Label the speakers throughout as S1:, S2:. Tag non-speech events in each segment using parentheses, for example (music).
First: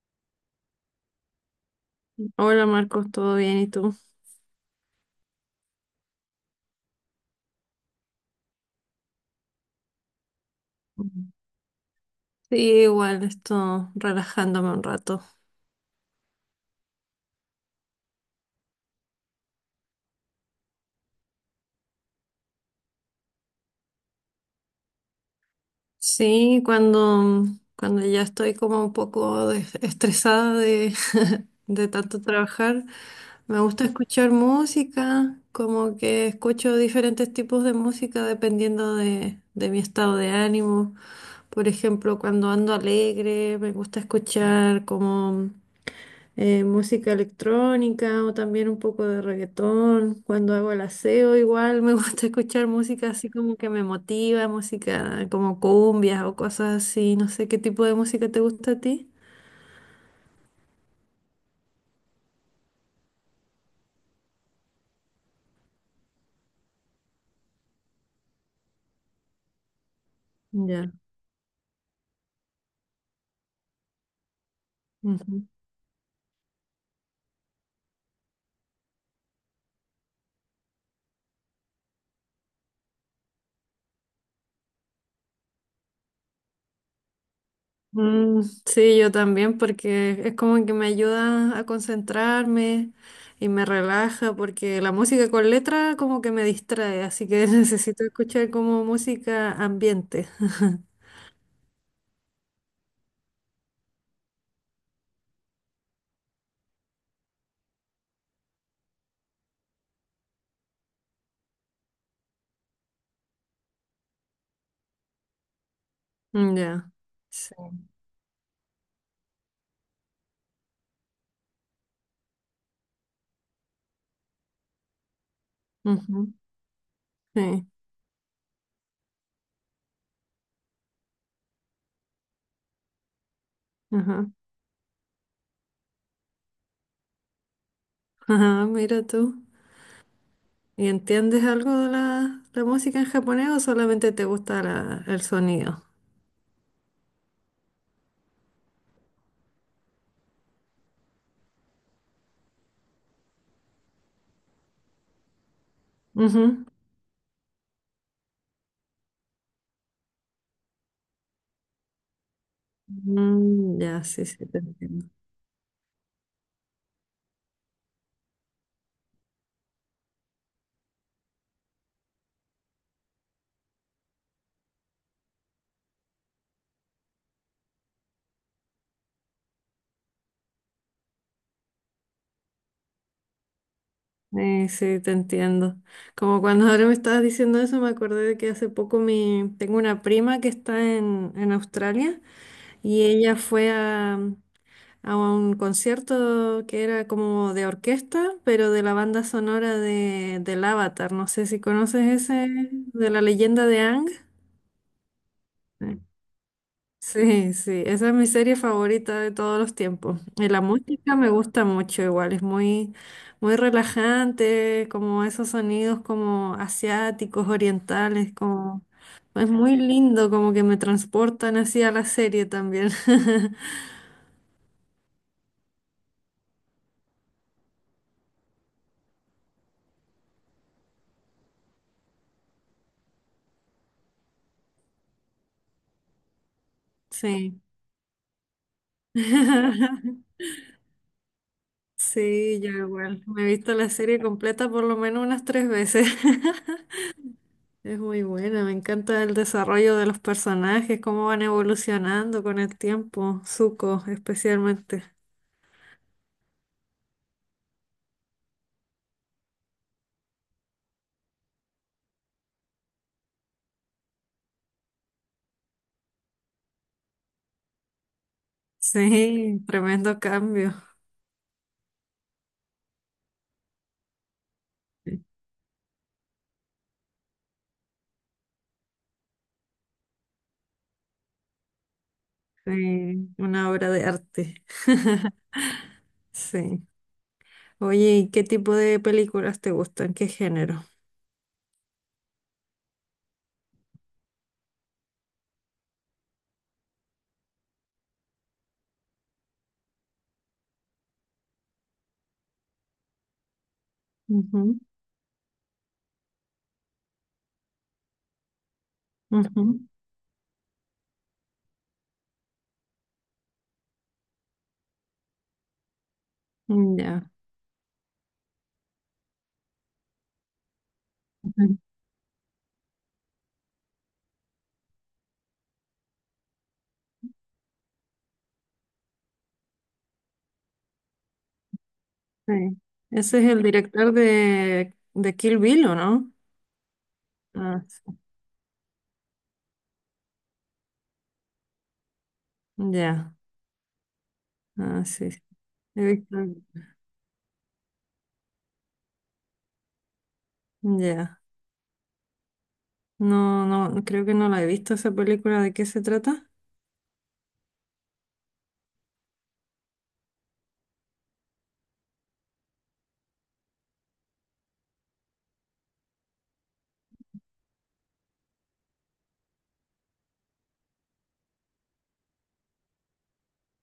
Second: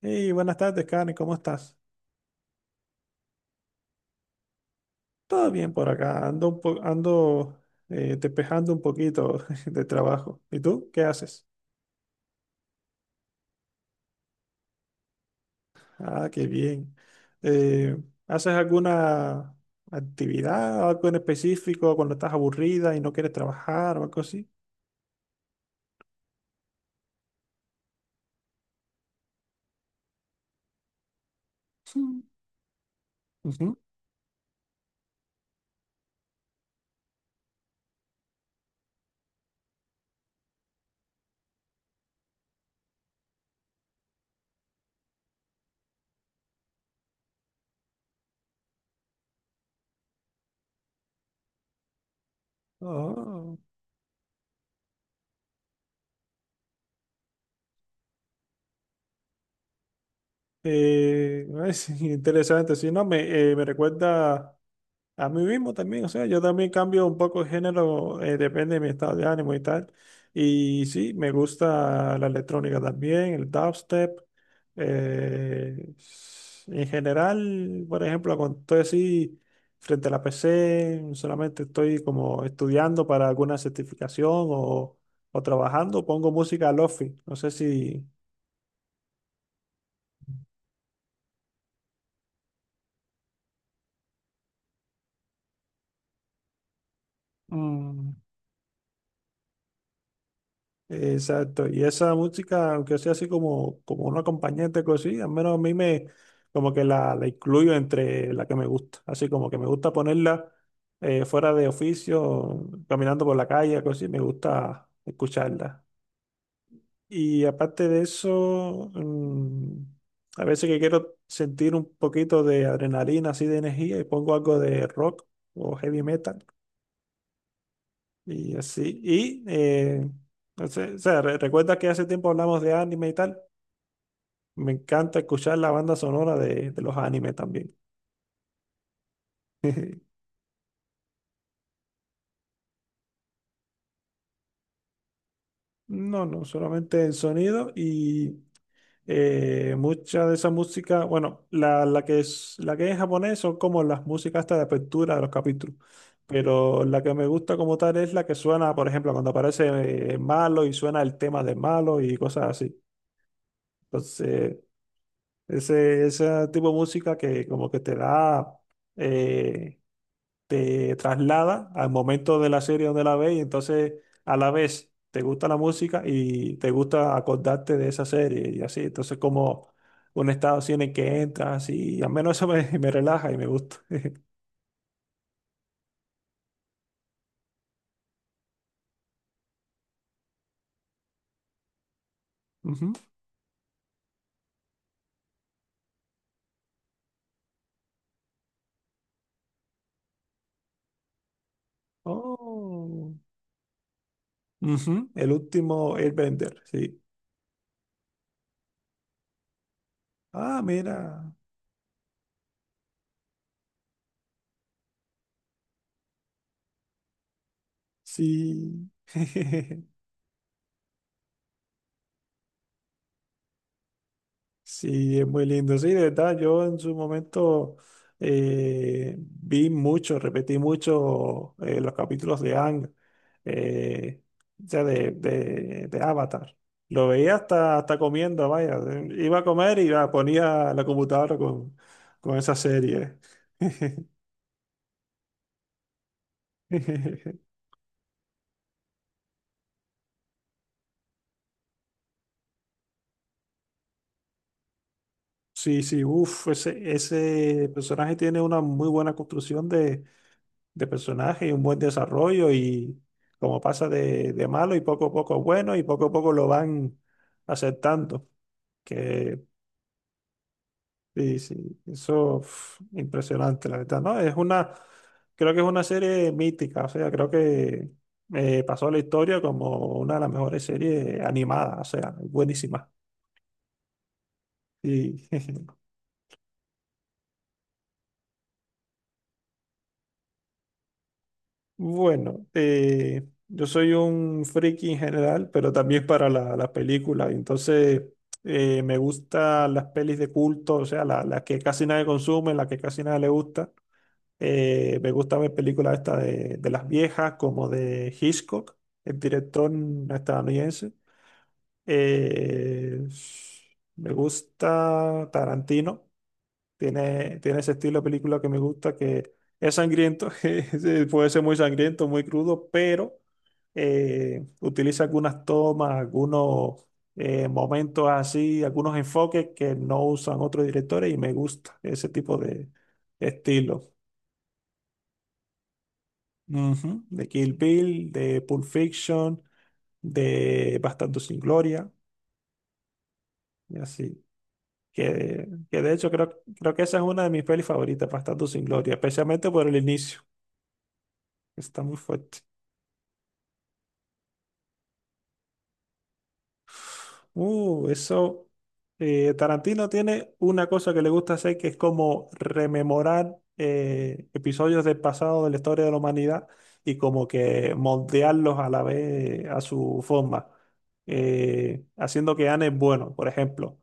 S1: Hey, buenas tardes, Karen, ¿cómo estás?
S2: Hola Marcos, ¿todo bien? ¿Y tú?
S1: Todo bien por acá, ando, ando despejando un poquito (laughs) de trabajo. ¿Y tú qué
S2: Mm.
S1: haces?
S2: Sí, igual, estoy relajándome un rato.
S1: Ah, qué bien. Eh, ¿Haces alguna actividad, algo en específico cuando estás aburrida y no quieres trabajar o algo así?
S2: Sí, cuando ya estoy como un poco estresada (laughs) de tanto
S1: Sí.
S2: trabajar, me
S1: Ujú.
S2: gusta escuchar música, como que escucho diferentes tipos de música dependiendo de mi estado de ánimo. Por ejemplo, cuando ando alegre, me gusta escuchar como música electrónica o también un poco de reggaetón. Cuando hago el aseo, igual me (laughs) gusta escuchar música así como
S1: Oh,
S2: que me motiva, música como cumbias o cosas así. No sé qué tipo de música te gusta a ti.
S1: (laughs) es interesante, sí, no, me recuerda a mí mismo también, o sea, yo también cambio un poco de género, depende de mi estado de ánimo y tal. Y
S2: Ya.
S1: sí, me gusta la electrónica también, el dubstep.
S2: Ujú.
S1: En general, por ejemplo, cuando estoy así frente a la PC, solamente estoy como estudiando para alguna certificación o trabajando, pongo música lofi. No sé si,
S2: Mm, sí, yo también, porque es como que me ayuda a concentrarme y me relaja, porque la música con letra como que me distrae, así que (laughs) necesito
S1: mm,
S2: escuchar como música ambiente. (laughs)
S1: exacto, y esa música, aunque sea así como, como un acompañante, cosí, al menos a mí me, como que la incluyo entre la que me gusta, así como que me gusta ponerla fuera de oficio, caminando por la calle, cosí, me gusta escucharla.
S2: Ya.
S1: Y
S2: Sí.
S1: aparte de eso, mm, a veces que quiero sentir un poquito de adrenalina, así de energía, y pongo algo de rock o heavy metal.
S2: Sí,
S1: Y así, y no sé, o sea, recuerda que hace tiempo hablamos de anime y tal.
S2: ajá.
S1: Me encanta escuchar la banda sonora de los animes también.
S2: Ajá, mira tú.
S1: (laughs)
S2: ¿Y entiendes algo de la música en japonés o solamente te gusta el sonido?
S1: No, no, solamente el sonido y mucha de esa música, bueno, la que es en japonés son como las músicas hasta de apertura de los capítulos.
S2: Ujú.
S1: Pero la que me gusta como tal es la que suena, por ejemplo, cuando aparece Malo y suena el tema de Malo y cosas así.
S2: Mm, ya, sí, sí,
S1: Entonces,
S2: te entiendo.
S1: ese tipo de música que como que te da, eh, te traslada al momento de la serie donde la ves y entonces a la vez te gusta la música y te gusta acordarte de esa serie y así. Entonces como un estado así en el que entras y al menos eso me, (laughs) me relaja y me gusta. (laughs)
S2: Sí, te entiendo. Como cuando ahora me estabas diciendo eso, me acordé de que hace poco tengo una prima que está en Australia
S1: Ujú.
S2: y ella fue a un concierto que era como de orquesta, pero de la banda sonora del Avatar. No sé si conoces ese, de
S1: Oh.
S2: la leyenda de Ang.
S1: Ujú. El último
S2: Sí,
S1: Airbender, sí.
S2: sí, sí, esa es mi serie favorita de todos los tiempos. Y la
S1: Ah,
S2: música me
S1: mira,
S2: gusta mucho igual, es muy, muy relajante, como esos sonidos como asiáticos, orientales, como
S1: sí.
S2: es muy
S1: (laughs)
S2: lindo, como que me transportan así a la serie también. (laughs)
S1: Sí, es muy lindo. Sí, de verdad, yo en su momento vi mucho, repetí mucho los capítulos de Ang, eh, o sea, de Avatar. Lo veía
S2: Sí.
S1: hasta, hasta comiendo, vaya. Iba a comer y va,
S2: (laughs)
S1: ponía la computadora con esa
S2: Sí, yo
S1: serie.
S2: igual. Me he visto la
S1: (laughs)
S2: serie completa por lo menos unas tres veces. (laughs)
S1: (laughs)
S2: Es muy buena, me encanta el desarrollo de los personajes, cómo van evolucionando con el tiempo, Zuko especialmente.
S1: Sí, sí, uff, ese personaje tiene una muy buena construcción de personaje y un buen desarrollo y como pasa de malo y poco a poco bueno y poco a poco lo van aceptando. Que
S2: Sí, tremendo cambio.
S1: sí, sí, eso uf, impresionante, la verdad, ¿no? Es una, creo que es una serie mítica, o sea, creo que pasó a la historia como una de las mejores series animadas, o sea, buenísima.
S2: Sí, una obra de arte.
S1: Sí.
S2: (laughs)
S1: (laughs)
S2: Sí. Oye, ¿y qué tipo de películas te gustan? ¿Qué género?
S1: Bueno, yo soy un friki en general, pero también para las películas. Entonces, me gustan las pelis de culto, o sea, las que casi nadie consume, las que casi nadie le gusta.
S2: Ujú,
S1: Me gusta ver películas estas de las viejas, como de Hitchcock, el director
S2: ujú,
S1: estadounidense. Eh, me gusta Tarantino.
S2: mm, ya.
S1: Tiene ese estilo de película que me gusta, que es sangriento, (laughs) sí, puede ser muy
S2: Ujú,
S1: sangriento, muy crudo, pero utiliza algunas tomas, algunos momentos así, algunos enfoques que no usan otros directores y me gusta ese tipo de
S2: sí. Ese es el
S1: estilo.
S2: director de Kill Bill, ¿o no?
S1: Ujú, de Kill
S2: Ah,
S1: Bill, de Pulp Fiction, de Bastardo sin Gloria,
S2: ya,
S1: y así.
S2: ah, sí. Sí.
S1: Que de
S2: He
S1: hecho
S2: visto.
S1: creo que esa es una de mis pelis favoritas, Bastardo sin Gloria, especialmente por el inicio.
S2: Ya.
S1: Está muy fuerte.
S2: No, no, creo que no la he visto esa película. ¿De qué se trata?
S1: Eso. Tarantino tiene una cosa que le gusta hacer que es como rememorar episodios del pasado de la historia de la humanidad y como que moldearlos a la vez a su forma, haciendo que ganen bueno. Por ejemplo,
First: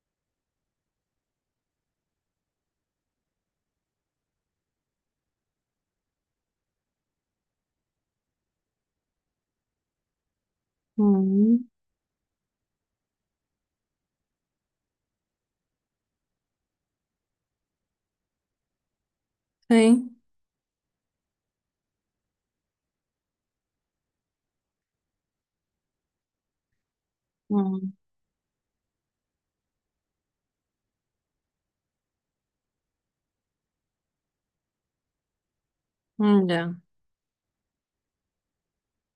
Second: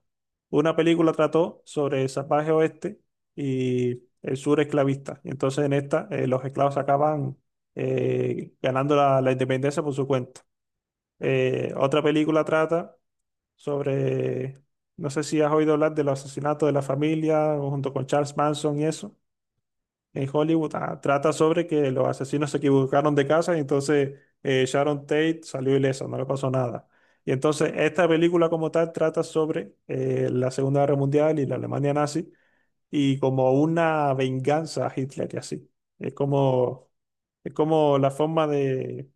S1: una película trató sobre el salvaje oeste y el sur esclavista. Y entonces en esta los esclavos acaban ganando la la independencia por su cuenta.
S2: Mm.
S1: Otra película trata sobre, no sé si has oído hablar de los asesinatos de la familia junto con Charles Manson y eso,
S2: Sí.
S1: en Hollywood. Ah, trata sobre que los asesinos se equivocaron de casa y entonces Sharon Tate salió ilesa, no le pasó nada. Y entonces
S2: Mm,
S1: esta película como tal trata sobre la Segunda Guerra Mundial y la Alemania nazi y como una venganza a Hitler y así. Es
S2: mm, ya.
S1: como, es como la forma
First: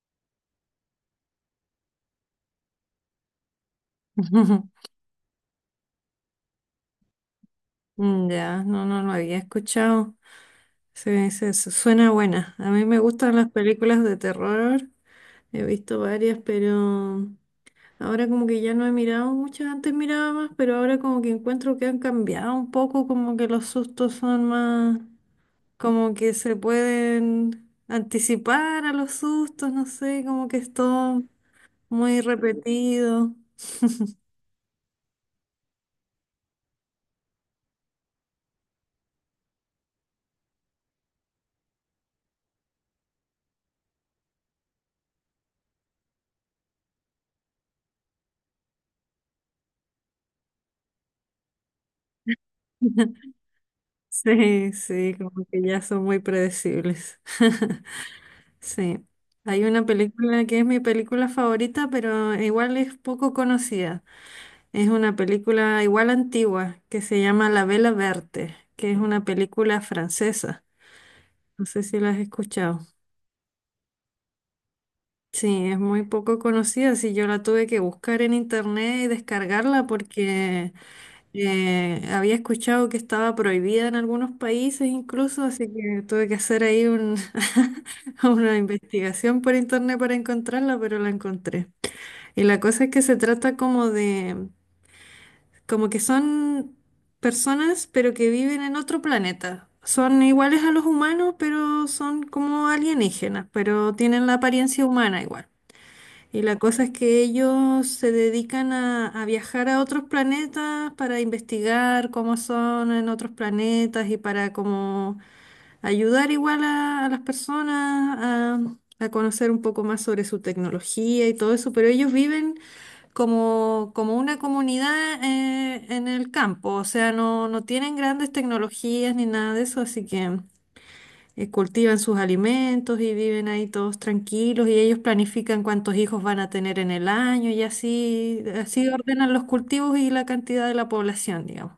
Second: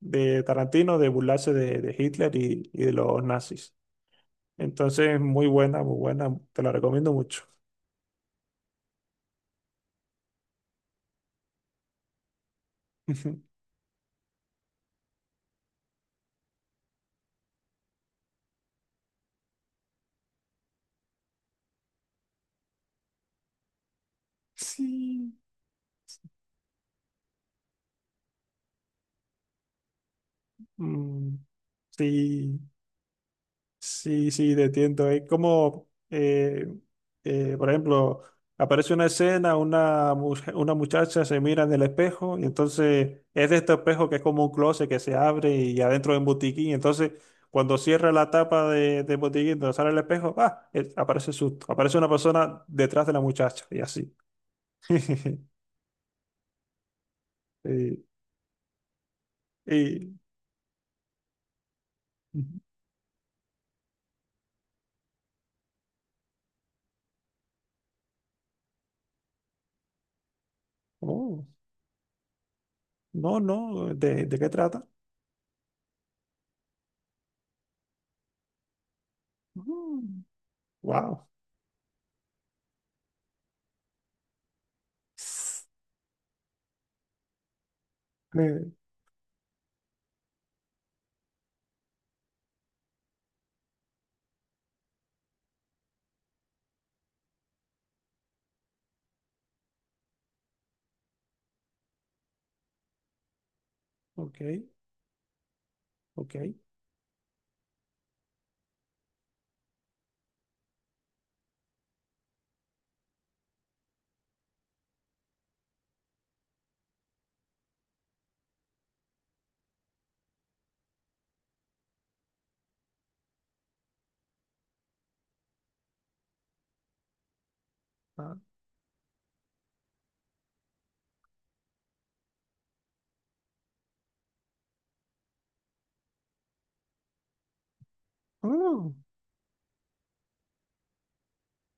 S1: de Tarantino de burlarse de Hitler y de los nazis.
S2: (laughs)
S1: Entonces, muy buena, te la recomiendo mucho.
S2: Mm, ya, no, no lo había escuchado. Sí, sí, suena buena. A mí me gustan las
S1: (laughs)
S2: películas de terror. He visto varias, pero ahora como que ya no he mirado muchas, antes miraba más, pero ahora como que encuentro que han cambiado un poco, como que los sustos son más,
S1: Sí.
S2: como que se pueden anticipar a los sustos, no sé, como que es todo
S1: Mm,
S2: muy
S1: sí,
S2: repetido.
S1: sí, sí, te entiendo. Es como, por ejemplo, aparece una escena, una, una muchacha se mira en el espejo y entonces es de este espejo que es como un closet que se abre y adentro es un botiquín. Entonces, cuando cierra la tapa de, del botiquín, donde sale el espejo, ¡ah! Aparece susto. Aparece una persona detrás de la
S2: (laughs)
S1: muchacha y así.
S2: Sí, sí, como
S1: (laughs)
S2: que ya son muy predecibles. (laughs)
S1: Y,
S2: Sí. Hay una
S1: y-
S2: película que es mi película favorita, pero igual es poco conocida. Es una película igual antigua que se llama La Vela Verte, que es una película francesa.
S1: oh,
S2: No sé si la has escuchado.
S1: no, no, de qué trata?
S2: Sí, es muy poco conocida. Sí, yo la tuve que buscar en internet y descargarla porque
S1: Wow.
S2: había escuchado que estaba prohibida en algunos países incluso, así que tuve que hacer ahí (laughs) una investigación por internet para encontrarla, pero la encontré. Y la cosa es que se trata como de, como que son personas, pero que viven en otro planeta. Son iguales a los humanos, pero son como alienígenas, pero tienen la
S1: Ok,
S2: apariencia humana igual.
S1: ok.
S2: Y la cosa es que ellos se dedican a viajar a otros planetas para investigar cómo son en otros planetas y para como ayudar igual a las personas a conocer un poco más sobre su tecnología y todo eso, pero ellos viven como una comunidad en el campo, o sea, no, no tienen grandes
S1: Ah,
S2: tecnologías ni nada de eso, así que cultivan sus alimentos y viven ahí todos tranquilos y ellos planifican cuántos hijos van a tener en el año y así, así
S1: oh,
S2: ordenan los cultivos y la cantidad de la población, digamos.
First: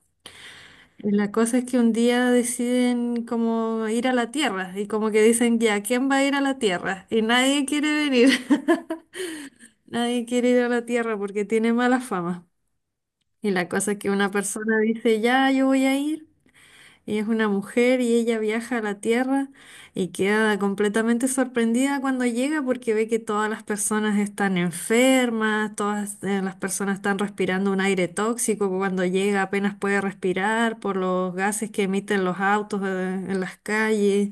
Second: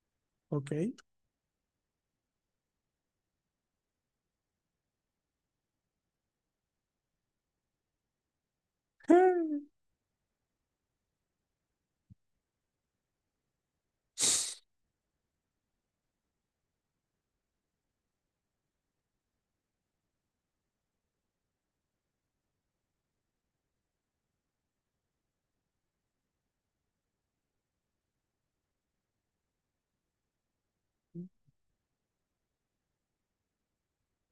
S1: ok.
S2: Y la cosa es que un día deciden como ir a la tierra y como que dicen, ya, ¿quién va a ir a la tierra? Y nadie quiere venir. (laughs)
S1: (laughs)
S2: Nadie quiere ir a la tierra porque tiene mala fama. Y la cosa es que una persona dice, ya, yo voy a ir, y es una mujer y ella viaja a la Tierra y queda completamente sorprendida cuando llega porque ve que todas las personas están enfermas, todas las personas están respirando un aire tóxico, que cuando llega apenas puede respirar por los gases que emiten los autos en las calles.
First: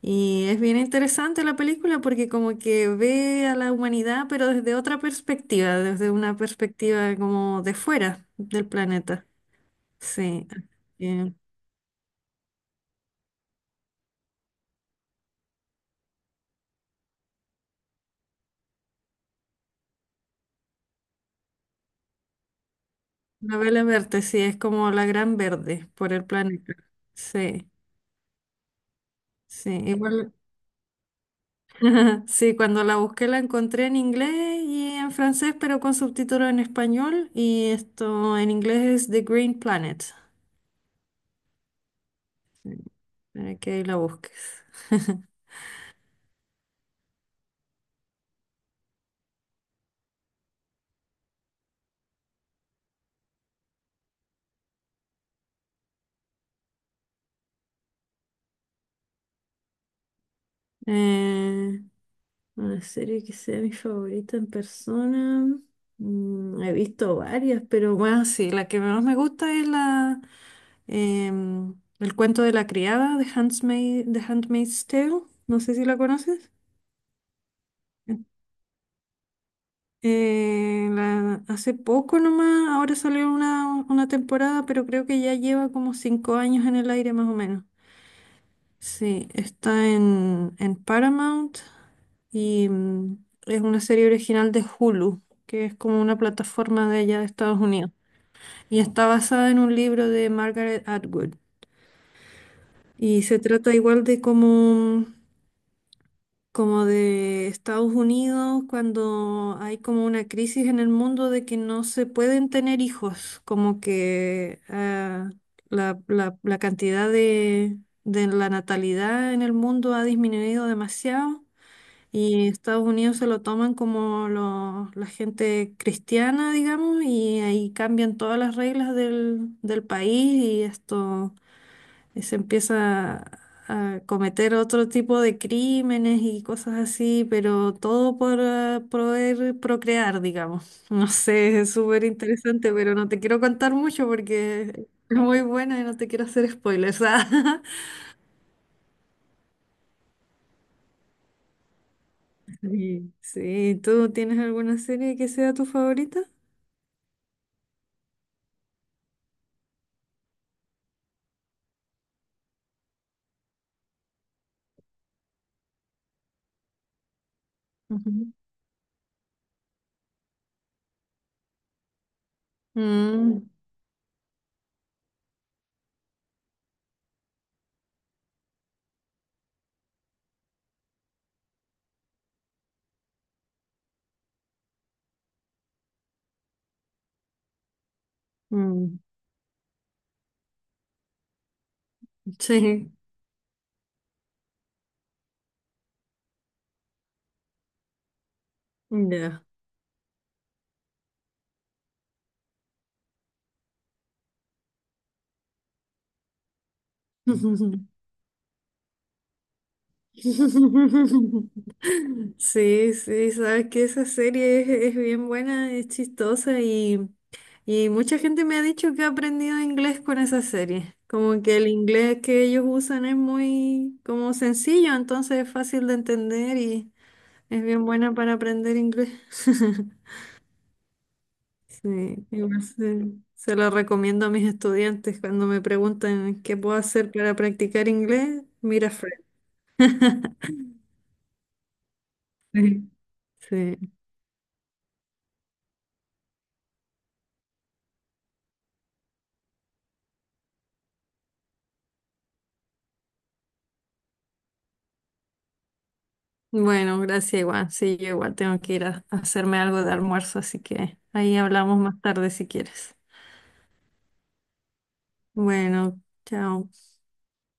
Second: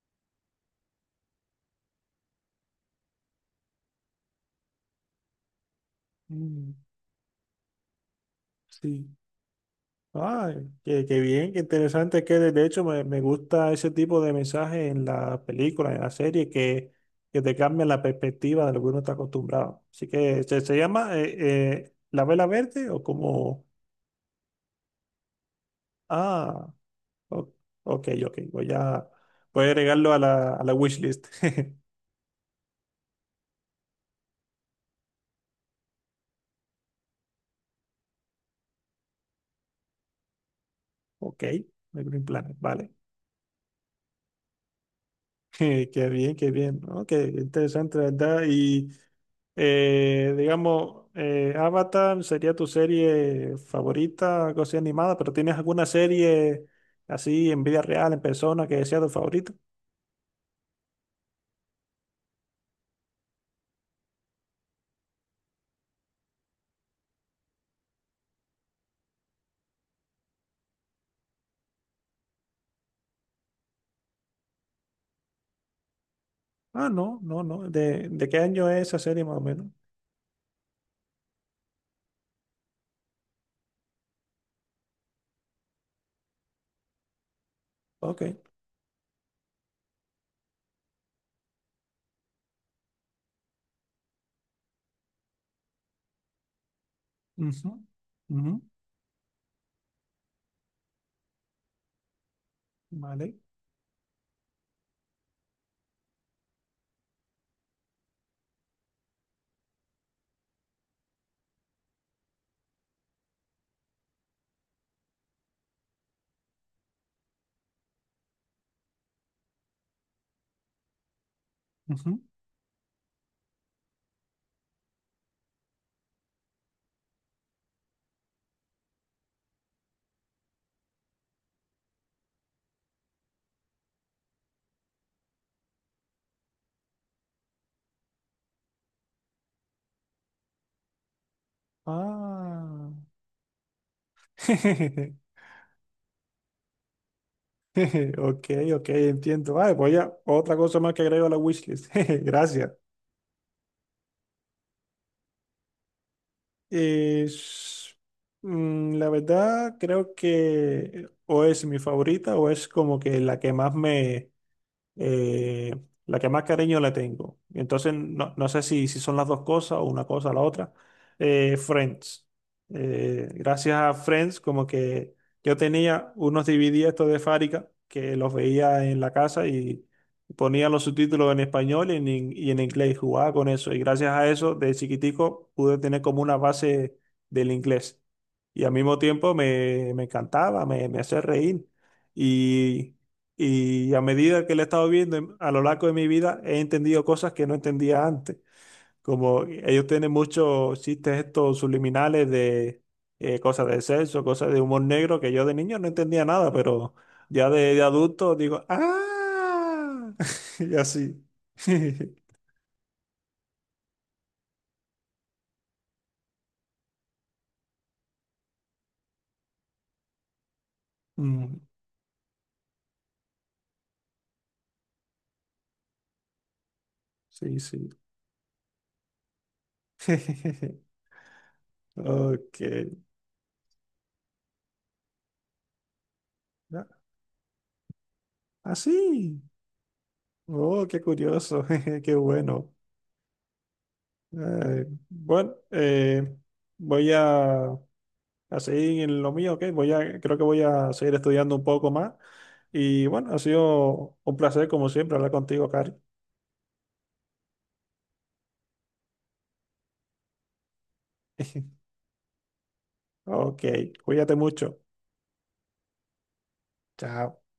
S2: Y es bien interesante la película porque como que ve a la humanidad, pero desde otra perspectiva, desde una
S1: Mm,
S2: perspectiva como de fuera del
S1: sí.
S2: planeta. Sí,
S1: Ay, qué, qué
S2: eh,
S1: bien, qué interesante que de hecho me, me gusta ese tipo de mensaje en la película, en la serie, que te cambia la perspectiva de lo que uno está acostumbrado. Así que se llama La Vela Verde o como...
S2: novela verde, sí, es como la gran verde por el
S1: Ah,
S2: planeta.
S1: o-
S2: Sí,
S1: ok, ok. Voy a, voy a
S2: sí,
S1: agregarlo
S2: igual,
S1: a la wishlist. (laughs)
S2: (laughs) sí, cuando la busqué la encontré en inglés y en francés, pero con subtítulos en español y esto en inglés es The Green Planet,
S1: Ok, The Green Planet, vale.
S2: para que ahí la busques. (laughs)
S1: (laughs) Qué bien, qué bien. Ok, interesante, la ¿verdad? Y... digamos, Avatar sería tu serie favorita, algo así animada, pero ¿tienes alguna serie así en vida real, en persona, que sea tu favorita?
S2: Eh, una serie que sea mi favorita en persona. Mm, he visto varias, pero bueno, sí, la que menos me gusta es la... El cuento de la criada de Handmaid, The Handmaid's Tale, no sé si la conoces.
S1: Ah, no, no, no. De qué año es esa serie más o menos?
S2: Hace poco nomás, ahora salió una temporada, pero creo que ya lleva como 5 años en el aire más o menos.
S1: Ok.
S2: Sí, está en Paramount y es una serie original de Hulu, que es como una plataforma de allá de Estados
S1: Ujú,
S2: Unidos.
S1: ujú,
S2: Y está basada en un libro de Margaret Atwood. Y
S1: vale.
S2: se trata igual de como de Estados Unidos, cuando hay como una crisis en el mundo de que no se pueden tener hijos, como que la cantidad de la natalidad en el mundo ha disminuido demasiado
S1: Ujú.
S2: y Estados Unidos se lo toman como la gente cristiana, digamos, y ahí cambian todas las reglas del país y esto y se empieza a cometer otro tipo de crímenes y cosas así, pero todo por poder procrear, digamos. (laughs) No sé, es súper interesante,
S1: Ah.
S2: pero no te quiero contar mucho porque es
S1: (laughs)
S2: muy buena y no te quiero hacer spoilers. (laughs) Ah.
S1: (laughs) Ok, ok, entiendo. Vale, pues ya, otra cosa más que agrego a la wishlist. (laughs) Gracias.
S2: Sí, sí, ¿tú tienes alguna serie que sea tu favorita?
S1: Es, mm, la verdad, creo que o es mi favorita o es como que la que más me, eh, la que más cariño le tengo. Y entonces, no,
S2: Ujú.
S1: no sé si, si son las dos cosas o una cosa o la otra. Friends.
S2: Mm,
S1: Gracias a Friends, como que yo tenía unos DVD estos de Fárica que los veía en la casa y ponía los subtítulos en español y en inglés, jugaba con eso. Y gracias a eso, de chiquitico, pude tener como una base del inglés. Y al mismo
S2: mm,
S1: tiempo me, me encantaba, me hacía reír.
S2: sí,
S1: Y y a medida que la he estado viendo a lo largo de mi vida, he entendido cosas que no entendía antes.
S2: ya.
S1: Como ellos tienen muchos chistes estos subliminales de cosas de sexo, cosas de humor negro, que yo de niño no entendía nada, pero ya
S2: (laughs)
S1: de adulto digo, ¡ah! (laughs) Y así.
S2: (laughs)
S1: (laughs)
S2: Sí, sí, sabes que esa serie es bien buena, es chistosa y mucha gente me ha dicho que ha aprendido inglés con esa serie. Como que
S1: Mm,
S2: el inglés que ellos usan es muy como sencillo, entonces es fácil de entender y
S1: sí,
S2: es bien
S1: sí.
S2: buena para aprender inglés. (laughs)
S1: (laughs)
S2: Sí,
S1: Ok.
S2: igual se lo recomiendo a mis estudiantes cuando me preguntan qué puedo
S1: Ah,
S2: hacer para practicar inglés, mira Friends.
S1: así.
S2: (laughs)
S1: Oh, qué curioso. (laughs) Qué bueno.
S2: Sí. Sí.
S1: Eh, bueno, eh, voy a seguir en lo mío, ¿ok? Voy a, creo que voy a seguir estudiando un poco más. Y bueno, ha sido un placer, como siempre, hablar contigo, Cari.
S2: Bueno, gracias igual. Sí, yo igual tengo que ir a hacerme algo de almuerzo, así que ahí hablamos
S1: (laughs)
S2: más tarde si quieres.
S1: Ok, cuídate mucho.
S2: Bueno, chao.
S1: Chao.